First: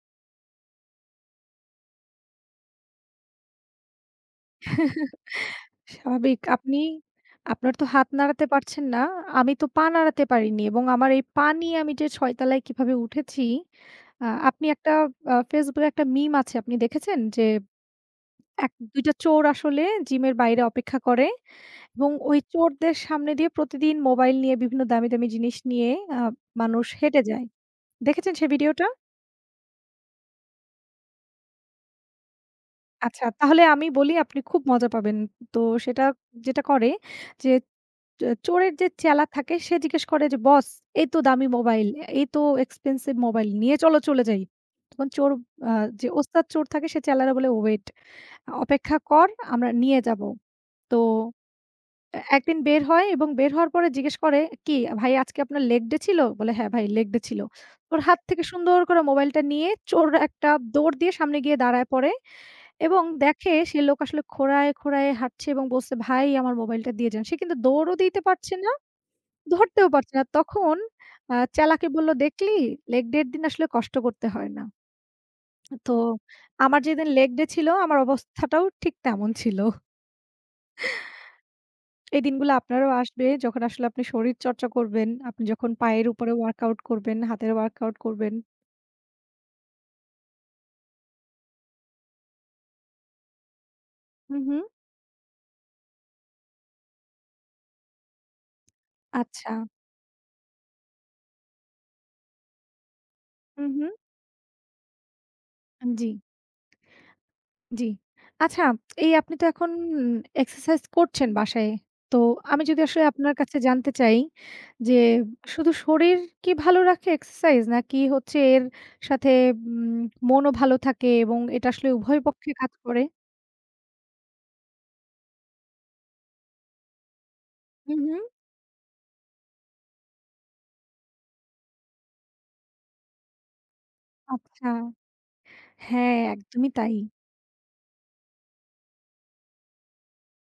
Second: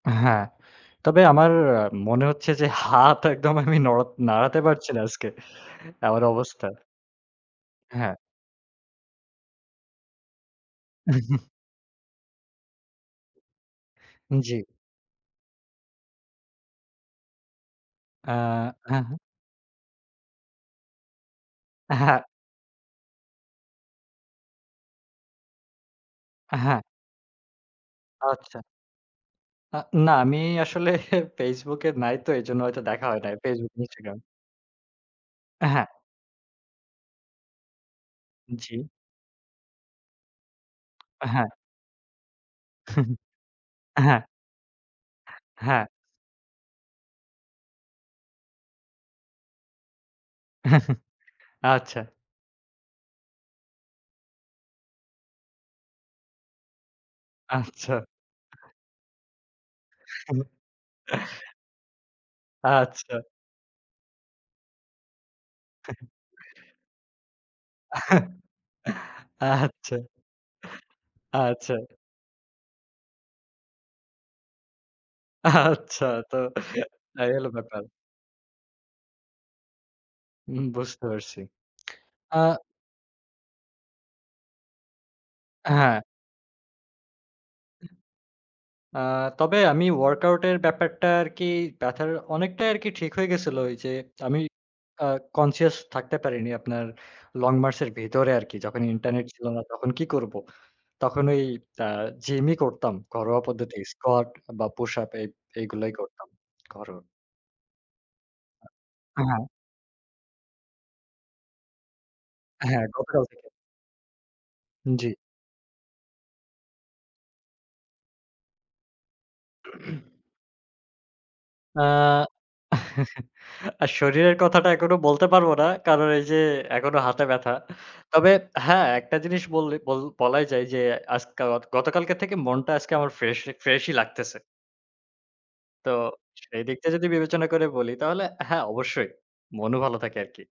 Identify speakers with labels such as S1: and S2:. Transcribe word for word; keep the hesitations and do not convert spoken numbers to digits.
S1: হ্যাঁ। তবে আমার আ মনে হচ্ছে যে হাত একদম আমি নড়া নাড়াতে পারচি না আজকে। এমন
S2: স্বাভাবিক।
S1: অবস্থা।
S2: আপনি আপনার তো হাত
S1: হ্যাঁ।
S2: নাড়াতে পারছেন না। আমি তো পা নাড়াতে পারিনি এবং আমার এই পা নিয়ে আমি যে ছয় তালায় কিভাবে উঠেছি, অ্যা
S1: জি।
S2: আপনি একটা অ্যা FaceBook এ একটা মিম আছে। আপনি দেখেছেন? যে
S1: আ
S2: এক দুই
S1: হ্যাঁ,
S2: টা
S1: হ্যাঁ।
S2: চোর আসলে জিমের বাইরে অপেক্ষা করে।
S1: অ্যা
S2: এবং
S1: হ্যাঁ।
S2: ওই চোরদের সামনে দিয়ে প্রতিদিন মোবাইল নিয়ে বিভিন্ন দামি, দামি জিনিস নিয়ে অ্যা
S1: অ্যা হ্যাঁ।
S2: মানুষ হেঁটে যায়। দেখেছেন সেই
S1: আচ্চা।
S2: ভিডিওটা?
S1: আ না, আমি আসলে FaceBook এ নাই তো এজন্য হয়তো দেখা হয়
S2: আচ্ছা
S1: নাই।
S2: তাহলে
S1: FaceBook,
S2: আমি বলি
S1: Instagram.
S2: আপনি খুব মজা পাবেন। তো
S1: অ্যা হ্যাঁ।
S2: সেটা যেটা করে যে, চো চোরের
S1: জি।
S2: যেই চেলা থাকে সে জিজ্ঞেস করে যে, "বস এই তো
S1: অ্যা
S2: দামি
S1: হ্যাঁ।
S2: মোবাইল এই তো expensive মোবাইল নিয়ে চলো
S1: অ্যা
S2: চলে
S1: হ্যাঁ।
S2: যাই।" তখন চোর আ
S1: হ্যাঁ।
S2: যে ওস্তাদ চোর থাকে সে চ্যালারে বলে "ওয়েট আ অপেক্ষা কর আমরা নিয়ে যাবো।" তো
S1: আচ্ছা।
S2: অ্যা একদিন বের হয় এবং বের হওয়ার পরে জিজ্ঞেস করে, "কি ভাই আজকে আপনার লেগ ডে ছিল?" বলে "হ্যাঁ ভাই লেগ ডে ছিল।"
S1: আচ্ছা।
S2: ওর হাত থেকে সুন্দর করে মোবাইলটা নিয়ে চোর একটা দৌড় দিয়ে সামনে গিয়ে দাঁড়ায় পড়ে। এবং
S1: আচ্ছা।
S2: দেখে সে লোক আসলে খোঁড়ায়, খোঁড়ায় হাঁটছে এবং বলছে, "ভাই আমার মোবাইলটা দিয়ে যান।" সে কিন্তু দৌড়ও দিতে পারছে না। ধরতেও
S1: আচ্ছা।
S2: পারছে না। তখন অ্যা
S1: আচ্ছা।
S2: চ্যালাকে বললো, "দেখলি লেগ ডের দিন আসলে কষ্ট করতে হয় না।" তো
S1: আচ্ছা, তো
S2: আমার যেদিন লেগ
S1: এই
S2: ডে
S1: হল
S2: ছিল
S1: ব্যাপার।
S2: আমার অবস্থাটাও ঠিক তেমন ছিল।
S1: উম বুঝতে পারছি।
S2: এই
S1: আ
S2: দিনগুলা আপনারও আসবে, যখন আসলে আপনি শরীর চর্চা করবেন, আপনি যখন
S1: অ্যা হ্যাঁ।
S2: পায়ের উপরে ওয়ার্কআউট করবেন, হাতের ওয়ার্কআউট করবেন।
S1: আ তবে আমি ওয়ার্কআউট এর ব্যাপারটা আরকি ব্যথার অনেকটাই আরকি ঠিক হয়ে গেছিলো ঐ যে আমি
S2: হুম, হুম।
S1: অ্যা conscious থাকতে পারিনি আপনার লং মার্চ এর ভেতরে আরকি। যখন ইন্টারনেট ছিলো না,
S2: আচ্ছা।
S1: তখন কি করব? তখন ওই অ্যা জিমই করতাম। ঘরোয়া
S2: হুম,
S1: পদ্ধতি।
S2: হুম।
S1: স্কোয়াট বা পুশ এই,
S2: আন
S1: এগুলোই
S2: জি।
S1: করতাম। ঘরোয়া।
S2: জি। আচ্ছা এই
S1: আ
S2: আপনি
S1: হ্যাঁ।
S2: তো এখন এক্সারসাইজ করছেন বাসায়। তো আমি যদি
S1: হ্যাঁ,
S2: আসলে
S1: ডপরাও
S2: আপনার
S1: থেকে।
S2: কাছে জানতে চাই, যে
S1: জি।
S2: শুধু শরীর কি ভালো রাখে এক্সারসাইজ নাকি হচ্ছে এর সাথে উম মনও ভালো থাকে এবং এটা
S1: আ
S2: আসলে উভয় পক্ষে কাজ করে।
S1: আর শরীরের কথাটা এখনো বলতে পারব না। কারণ এই যে একনো হাতে ব্যাথা।
S2: হুম, হুম।
S1: তবে হ্যাঁ, একটা জিনিস বললে, বল বলাই যায় যে আজকাওয়াক গতকালকের থেকে মনটা আজকে আমার ফ্রেশ, ফ্রেশই লাগতেছে।
S2: আচ্ছা
S1: তো
S2: হ্যাঁ,
S1: সেই
S2: একদমই
S1: দিকটা
S2: তাই।
S1: যদি বিবেচনা করে বলি তাহলে হ্যাঁ, অবশ্যই। মনও ভালো থাকে আরকি।